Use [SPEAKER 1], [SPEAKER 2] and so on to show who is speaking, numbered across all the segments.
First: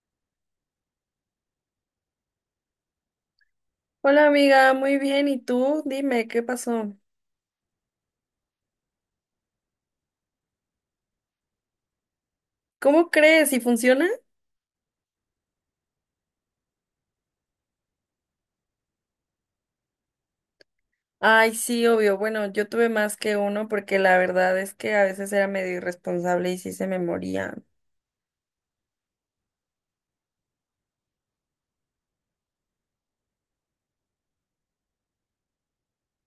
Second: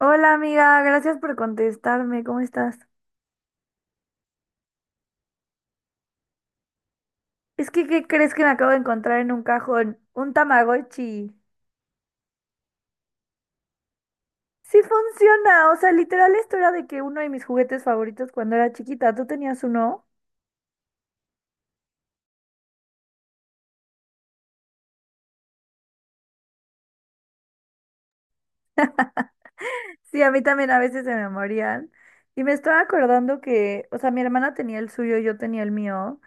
[SPEAKER 1] Hola amiga, gracias por contestarme, ¿cómo estás?
[SPEAKER 2] Hola amiga, muy bien. ¿Y tú? Dime, ¿qué pasó?
[SPEAKER 1] Es que, ¿qué crees que me acabo de encontrar en un cajón? Un Tamagotchi.
[SPEAKER 2] ¿Cómo crees? ¿Y funciona?
[SPEAKER 1] Sí funciona, o sea, literal esto era de que uno de mis juguetes favoritos cuando era chiquita, ¿tú tenías uno?
[SPEAKER 2] Ay, sí, obvio. Bueno, yo tuve más que uno porque la verdad es que a veces era medio irresponsable y sí se me moría.
[SPEAKER 1] Sí, a mí también a veces se me morían. Y me estaba acordando que, o sea, mi hermana tenía el suyo, yo tenía el mío.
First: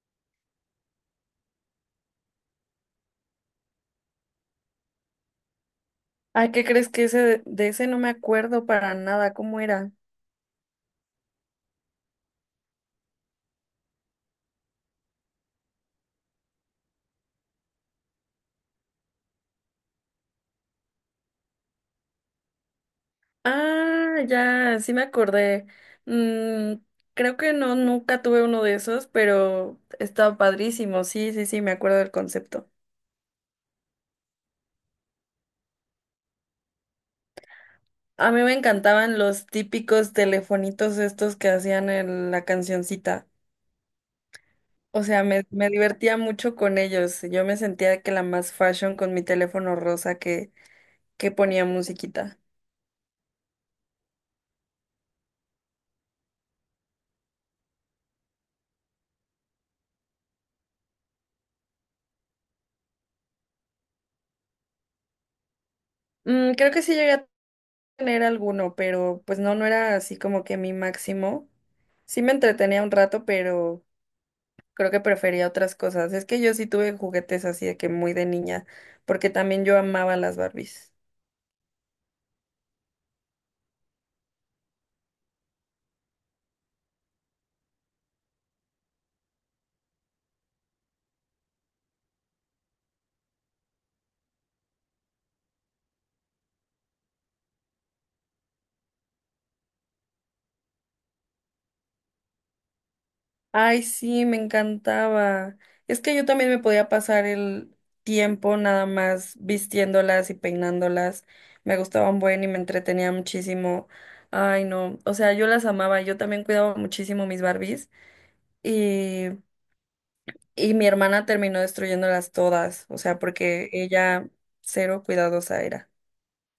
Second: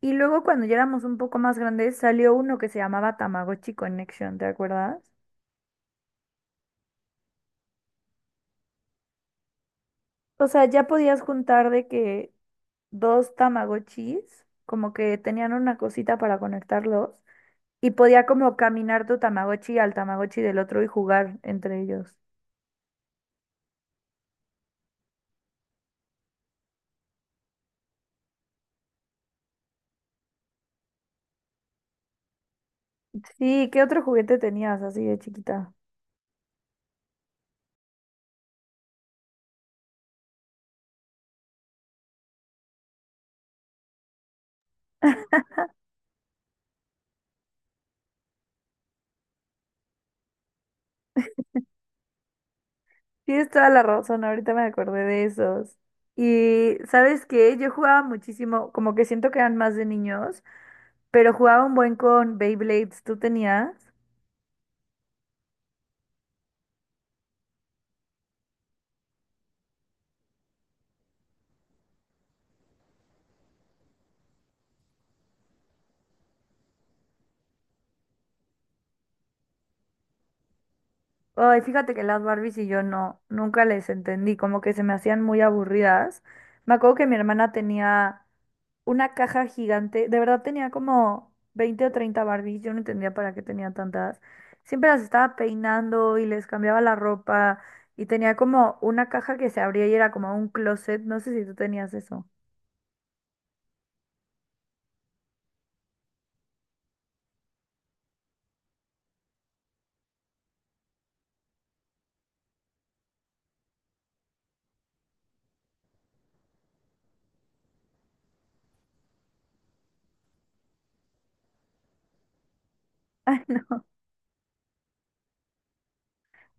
[SPEAKER 1] Y luego cuando ya éramos un poco más grandes salió uno que se llamaba Tamagotchi Connection, ¿te acuerdas?
[SPEAKER 2] Ay, ¿qué crees que ese de ese no me acuerdo para nada? ¿Cómo era?
[SPEAKER 1] O sea, ya podías juntar de que dos Tamagotchis, como que tenían una cosita para conectarlos y podía como caminar tu Tamagotchi al Tamagotchi del otro y jugar entre ellos.
[SPEAKER 2] Ah, ya, sí me acordé. Mm, creo que no, nunca tuve uno de esos, pero estaba padrísimo. Sí, sí, sí, me acuerdo del concepto.
[SPEAKER 1] Sí, ¿qué otro juguete tenías así de chiquita?
[SPEAKER 2] A mí me encantaban los típicos telefonitos estos que hacían en la cancioncita. O sea, me divertía mucho con ellos. Yo me sentía que la más fashion con mi teléfono rosa que ponía musiquita.
[SPEAKER 1] Tienes toda la razón, ahorita me acordé de esos. Y ¿sabes qué? Yo jugaba muchísimo, como que siento que eran más de niños, pero jugaba un buen con Beyblades, ¿tú tenías?
[SPEAKER 2] Creo que sí llegué a tener alguno, pero pues no, no era así como que mi máximo. Sí me entretenía un rato, pero creo que prefería otras cosas. Es que yo sí tuve juguetes así de que muy de niña, porque también yo amaba las Barbies.
[SPEAKER 1] Ay, fíjate que las Barbies y yo no, nunca les entendí, como que se me hacían muy aburridas. Me acuerdo que mi hermana tenía una caja gigante. De verdad tenía como 20 o 30 Barbies. Yo no entendía para qué tenía tantas. Siempre las estaba peinando y les cambiaba la ropa. Y tenía como una caja que se abría y era como un closet. No sé si tú tenías eso.
[SPEAKER 2] Ay, sí, me encantaba. Es que yo también me podía pasar el tiempo nada más vistiéndolas y peinándolas. Me gustaban buen y me entretenía muchísimo. Ay, no. O sea, yo las amaba. Yo también cuidaba muchísimo mis Barbies. Y, y mi hermana terminó destruyéndolas todas. O sea,
[SPEAKER 1] Ay,
[SPEAKER 2] porque
[SPEAKER 1] no.
[SPEAKER 2] ella cero cuidadosa era.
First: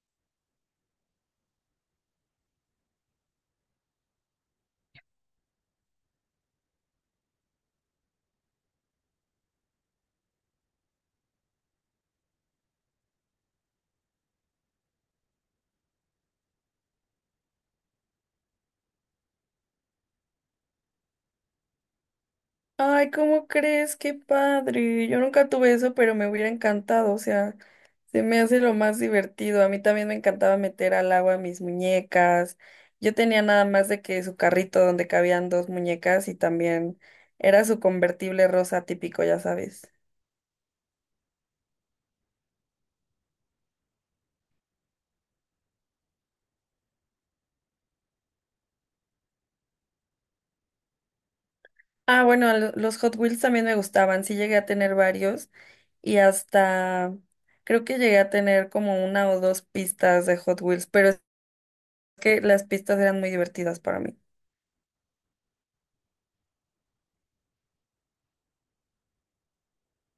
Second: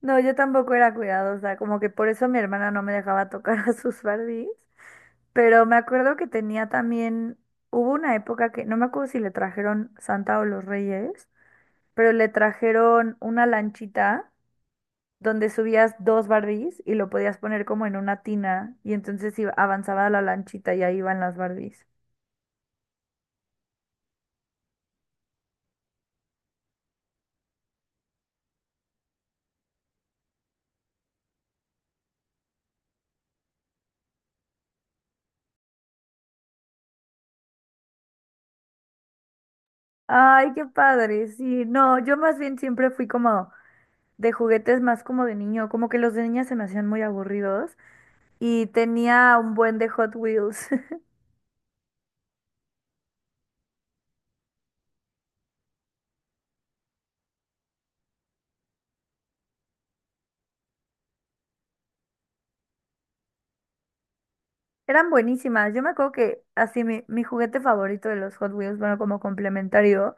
[SPEAKER 1] No, yo tampoco era cuidadosa. Como que por eso mi hermana no me dejaba tocar a sus Barbies. Pero me acuerdo que tenía también, hubo una época que, no me acuerdo si le trajeron Santa o los Reyes, pero le trajeron una lanchita donde subías dos Barbies y lo podías poner como en una tina y entonces avanzaba la lanchita y ahí iban las Barbies.
[SPEAKER 2] Ay, ¿cómo crees? Qué padre. Yo nunca tuve eso, pero me hubiera encantado. O sea, se me hace lo más divertido. A mí también me encantaba meter al agua mis muñecas. Yo tenía nada más de que su carrito donde cabían dos muñecas y también era su convertible rosa típico, ya sabes.
[SPEAKER 1] Ay, qué padre, sí, no, yo más bien siempre fui como de juguetes más como de niño, como que los de niña se me hacían muy aburridos y tenía un buen de Hot Wheels.
[SPEAKER 2] Ah, bueno, los Hot Wheels también me gustaban. Sí llegué a tener varios y hasta creo que llegué a tener como una o dos pistas de Hot Wheels, pero es que las pistas eran muy divertidas para mí.
[SPEAKER 1] Eran buenísimas. Yo me acuerdo que así mi juguete favorito de los Hot Wheels, bueno, como complementario,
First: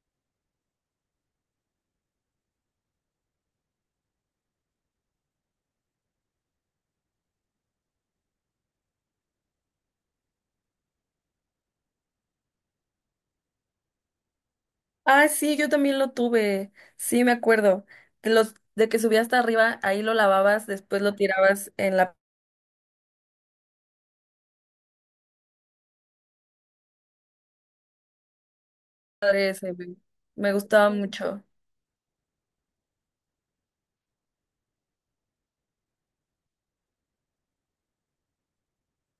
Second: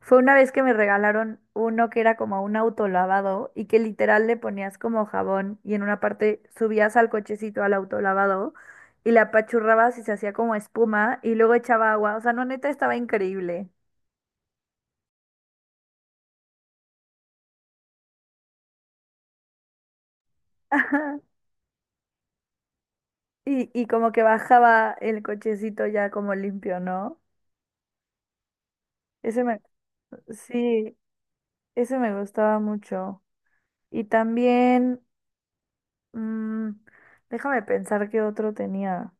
[SPEAKER 1] fue una vez que me regalaron uno que era como un autolavado y que literal le ponías como jabón y en una parte subías al cochecito al autolavado y la apachurrabas y se hacía como espuma y luego echaba agua. O sea, no, neta, estaba increíble.
[SPEAKER 2] Ah, sí, yo también lo tuve. Sí, me acuerdo. De los de que subía hasta arriba, ahí lo lavabas, después lo
[SPEAKER 1] Ajá.
[SPEAKER 2] tirabas en la
[SPEAKER 1] Y como que bajaba el cochecito ya como limpio, ¿no? Ese
[SPEAKER 2] padre
[SPEAKER 1] me,
[SPEAKER 2] ese, me me gustaba
[SPEAKER 1] sí,
[SPEAKER 2] mucho.
[SPEAKER 1] ese me gustaba mucho. Y también. Mm, déjame pensar qué otro tenía.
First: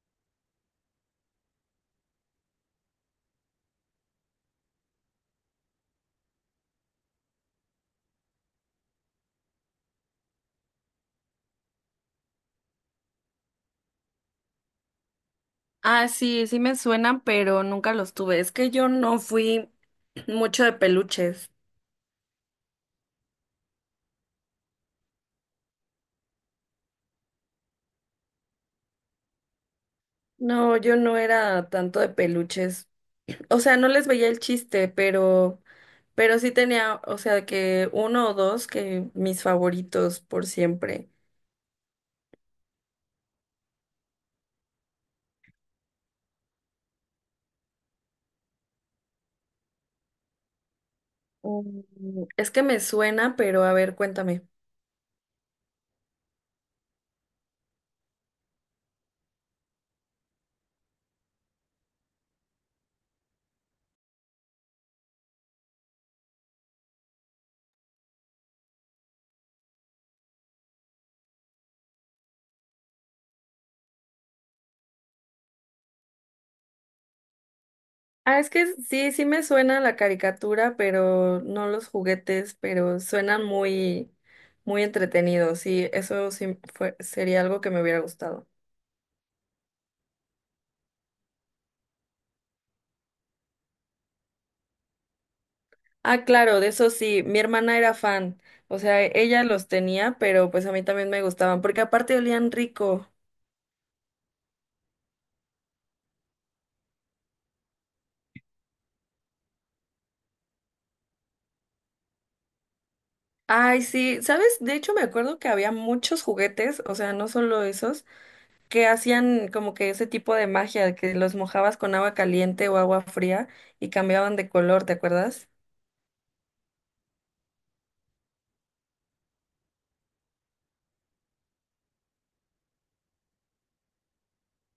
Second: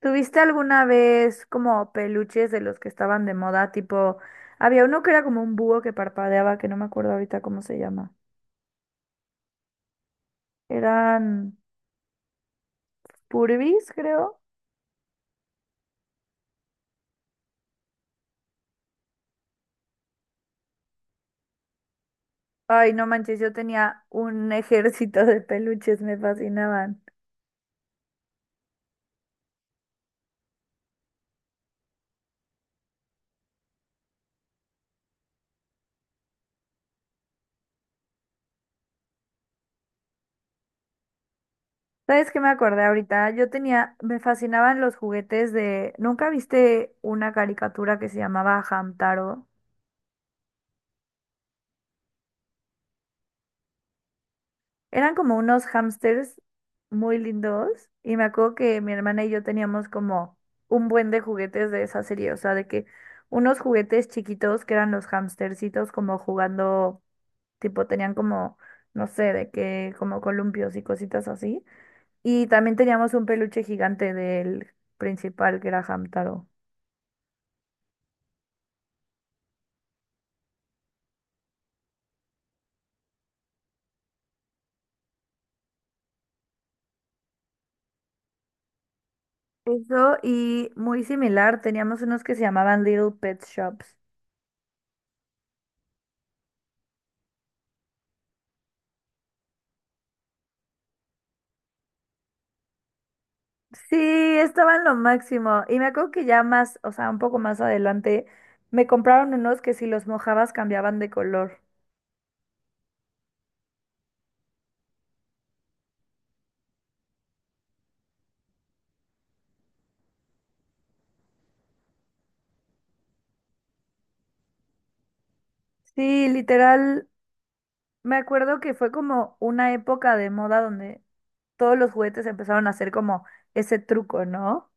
[SPEAKER 1] ¿Tuviste alguna vez como peluches de los que estaban de moda? Tipo, había uno que era como un búho que parpadeaba, que no me acuerdo ahorita cómo se llama. Eran Furbies, creo.
[SPEAKER 2] Ah, sí, sí me suenan, pero nunca los tuve. Es que yo no fui mucho de peluches.
[SPEAKER 1] Ay, no manches, yo tenía un ejército de peluches, me fascinaban.
[SPEAKER 2] No, yo no era tanto de peluches. O sea, no les veía el chiste, pero sí tenía, o sea, que uno o dos que mis favoritos por siempre.
[SPEAKER 1] ¿Sabes qué me acordé ahorita? Yo tenía, me fascinaban los juguetes de… ¿Nunca viste una caricatura que se llamaba Hamtaro?
[SPEAKER 2] Mm. Es que me suena, pero a ver, cuéntame.
[SPEAKER 1] Eran como unos hámsters muy lindos y me acuerdo que mi hermana y yo teníamos como un buen de juguetes de esa serie, o sea, de que unos juguetes chiquitos que eran los hamstercitos como jugando, tipo tenían como, no sé, de que como columpios y cositas así. Y también teníamos un peluche gigante del principal que era Hamtaro.
[SPEAKER 2] Ah, es que sí, sí me suena la caricatura, pero no los juguetes, pero suenan muy, muy entretenidos. Sí, eso sí fue, sería algo que me hubiera gustado.
[SPEAKER 1] Eso y muy similar, teníamos unos que se llamaban Little Pet Shops.
[SPEAKER 2] Ah, claro, de eso sí, mi hermana era fan. O sea, ella los tenía, pero pues a mí también me gustaban, porque aparte olían rico.
[SPEAKER 1] Sí, estaban lo máximo. Y me acuerdo que ya más, o sea, un poco más adelante, me compraron unos que si los mojabas cambiaban de color.
[SPEAKER 2] Ay, sí, ¿sabes? De hecho, me acuerdo que había muchos juguetes, o sea, no solo esos, que hacían como que ese tipo de magia, que los mojabas con agua caliente o agua fría y cambiaban de color, ¿te acuerdas?
[SPEAKER 1] Sí, literal, me acuerdo que fue como una época de moda donde todos los juguetes empezaron a hacer como ese truco, ¿no?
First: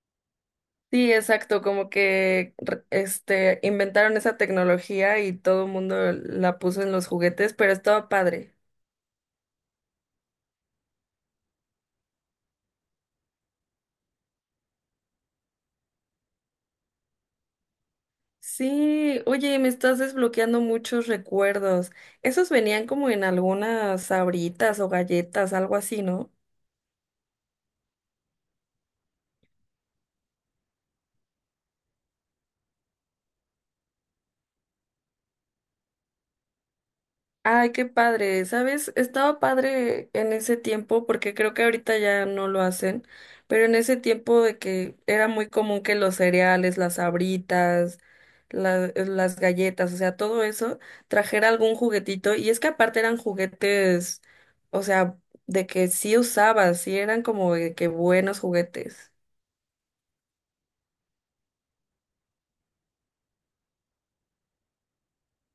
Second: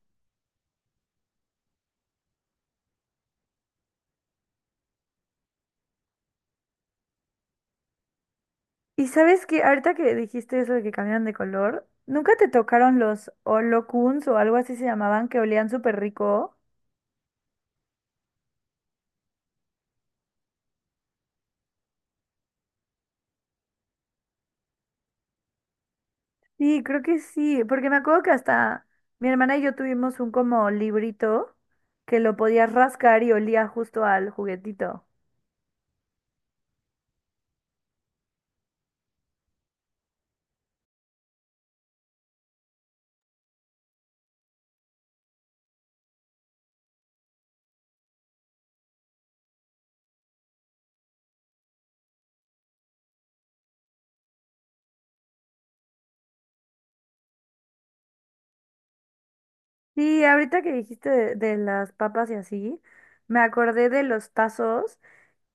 [SPEAKER 2] Sí, exacto, como que este inventaron esa tecnología y todo el mundo la puso en los juguetes, pero estaba padre.
[SPEAKER 1] Y sabes que ahorita que dijiste eso de que cambiaban de color, ¿nunca te tocaron los Olocuns o algo así se llamaban que olían súper rico?
[SPEAKER 2] Sí, oye, me estás desbloqueando muchos recuerdos. Esos venían como en algunas sabritas o galletas, algo así, ¿no?
[SPEAKER 1] Sí, creo que sí, porque me acuerdo que hasta mi hermana y yo tuvimos un como librito que lo podías rascar y olía justo al juguetito.
[SPEAKER 2] Ay, qué padre, ¿sabes? Estaba padre en ese tiempo, porque creo que ahorita ya no lo hacen, pero en ese tiempo de que era muy común que los cereales, las sabritas, las galletas, o sea, todo eso, trajera algún juguetito, y es que aparte eran juguetes, o sea, de que sí usabas, sí eran como de que buenos juguetes.
[SPEAKER 1] Sí, ahorita que dijiste de las papas y así, me acordé de los tazos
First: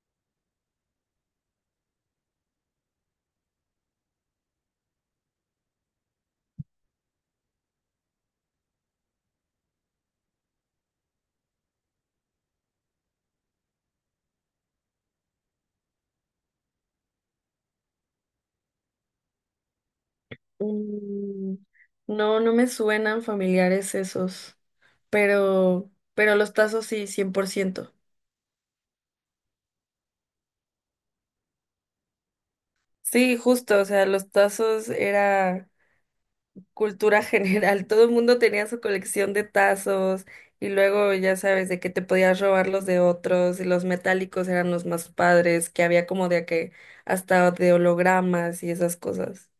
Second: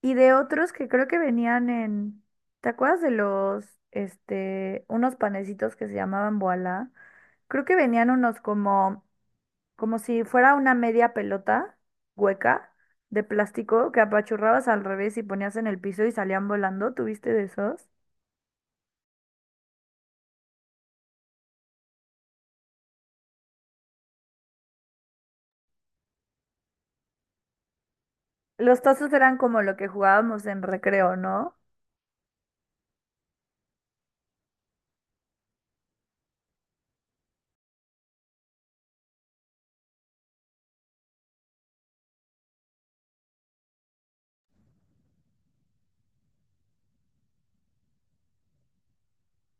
[SPEAKER 1] y de otros que creo que venían en, ¿te acuerdas de los, este, unos panecitos que se llamaban boala? Creo que venían unos como como si fuera una media pelota hueca de plástico que apachurrabas al revés y ponías en el piso y salían volando. ¿Tuviste de esos?
[SPEAKER 2] Mm, No, no me suenan familiares esos, pero, pero los tazos sí, 100%.
[SPEAKER 1] Los tazos eran como lo que jugábamos en recreo, ¿no?
[SPEAKER 2] Sí, justo, o sea, los tazos era cultura general, todo el mundo tenía su colección de tazos y luego ya sabes de que te podías robar los de otros y los metálicos eran los más padres, que había como de que hasta de hologramas y esas cosas.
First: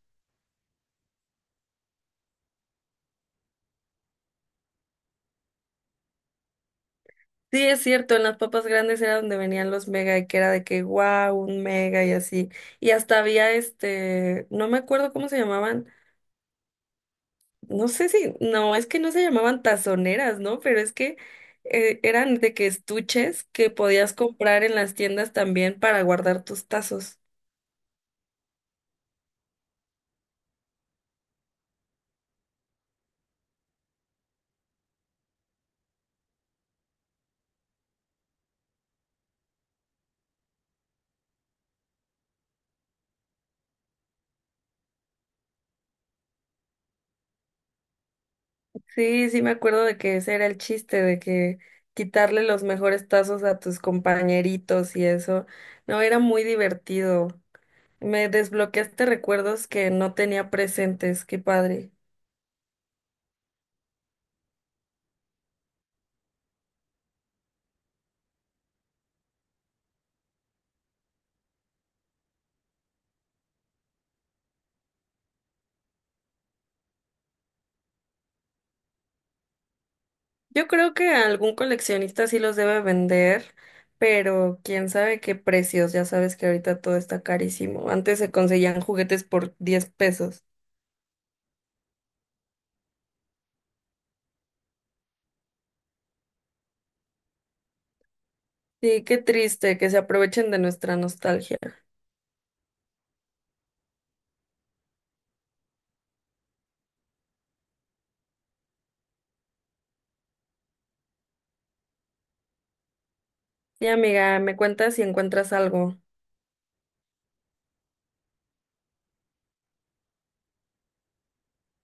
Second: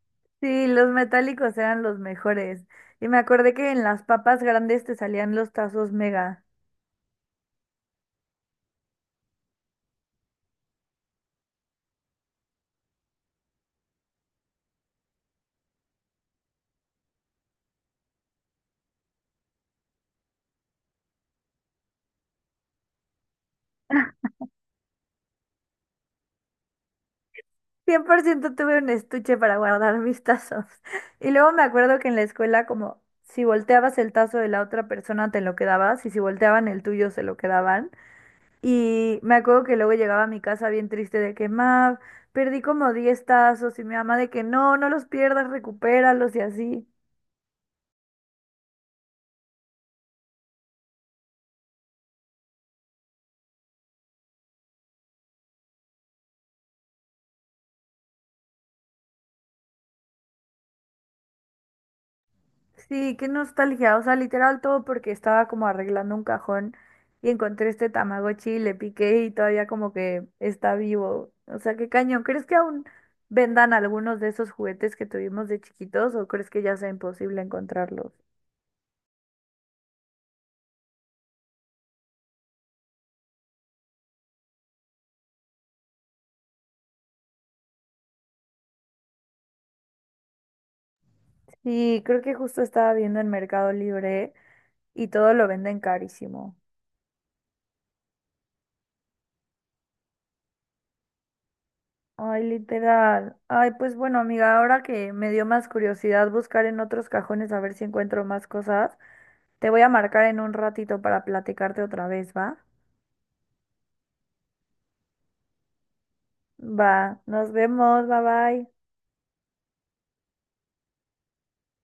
[SPEAKER 1] Sí, los metálicos eran los mejores. Y me acordé que en las papas grandes te salían los tazos mega.
[SPEAKER 2] Sí, es cierto, en las papas grandes era donde venían los mega y que era de que wow, un mega y así. Y hasta había no me acuerdo cómo se llamaban, no sé si, no, es que no se llamaban tazoneras, ¿no? Pero es que eran de que estuches que podías comprar en las tiendas también para guardar tus tazos.
[SPEAKER 1] 100% tuve un estuche para guardar mis tazos. Y luego me acuerdo que en la escuela, como si volteabas el tazo de la otra persona, te lo quedabas, y si volteaban el tuyo, se lo quedaban. Y me acuerdo que luego llegaba a mi casa bien triste de que, ma, perdí como 10 tazos y mi mamá de que no, no los pierdas, recupéralos y así.
[SPEAKER 2] Sí, sí me acuerdo de que ese era el chiste, de que quitarle los mejores tazos a tus compañeritos y eso. No, era muy divertido. Me desbloqueaste recuerdos que no tenía presentes, qué padre.
[SPEAKER 1] Sí, qué nostalgia, o sea, literal todo porque estaba como arreglando un cajón y encontré este Tamagotchi y le piqué y todavía como que está vivo. O sea, qué cañón. ¿Crees que aún vendan algunos de esos juguetes que tuvimos de chiquitos o crees que ya sea imposible encontrarlos?
[SPEAKER 2] Yo creo que algún coleccionista sí los debe vender, pero quién sabe qué precios. Ya sabes que ahorita todo está carísimo. Antes se conseguían juguetes por 10 pesos.
[SPEAKER 1] Sí, creo que justo estaba viendo en Mercado Libre y todo lo venden carísimo.
[SPEAKER 2] Sí, qué triste que se aprovechen de nuestra nostalgia.
[SPEAKER 1] Ay, literal. Ay, pues bueno, amiga, ahora que me dio más curiosidad buscar en otros cajones a ver si encuentro más cosas, te voy a marcar en un ratito para platicarte otra vez, ¿va?
[SPEAKER 2] Sí, amiga, me cuentas si encuentras algo.
[SPEAKER 1] Va, nos vemos, bye bye.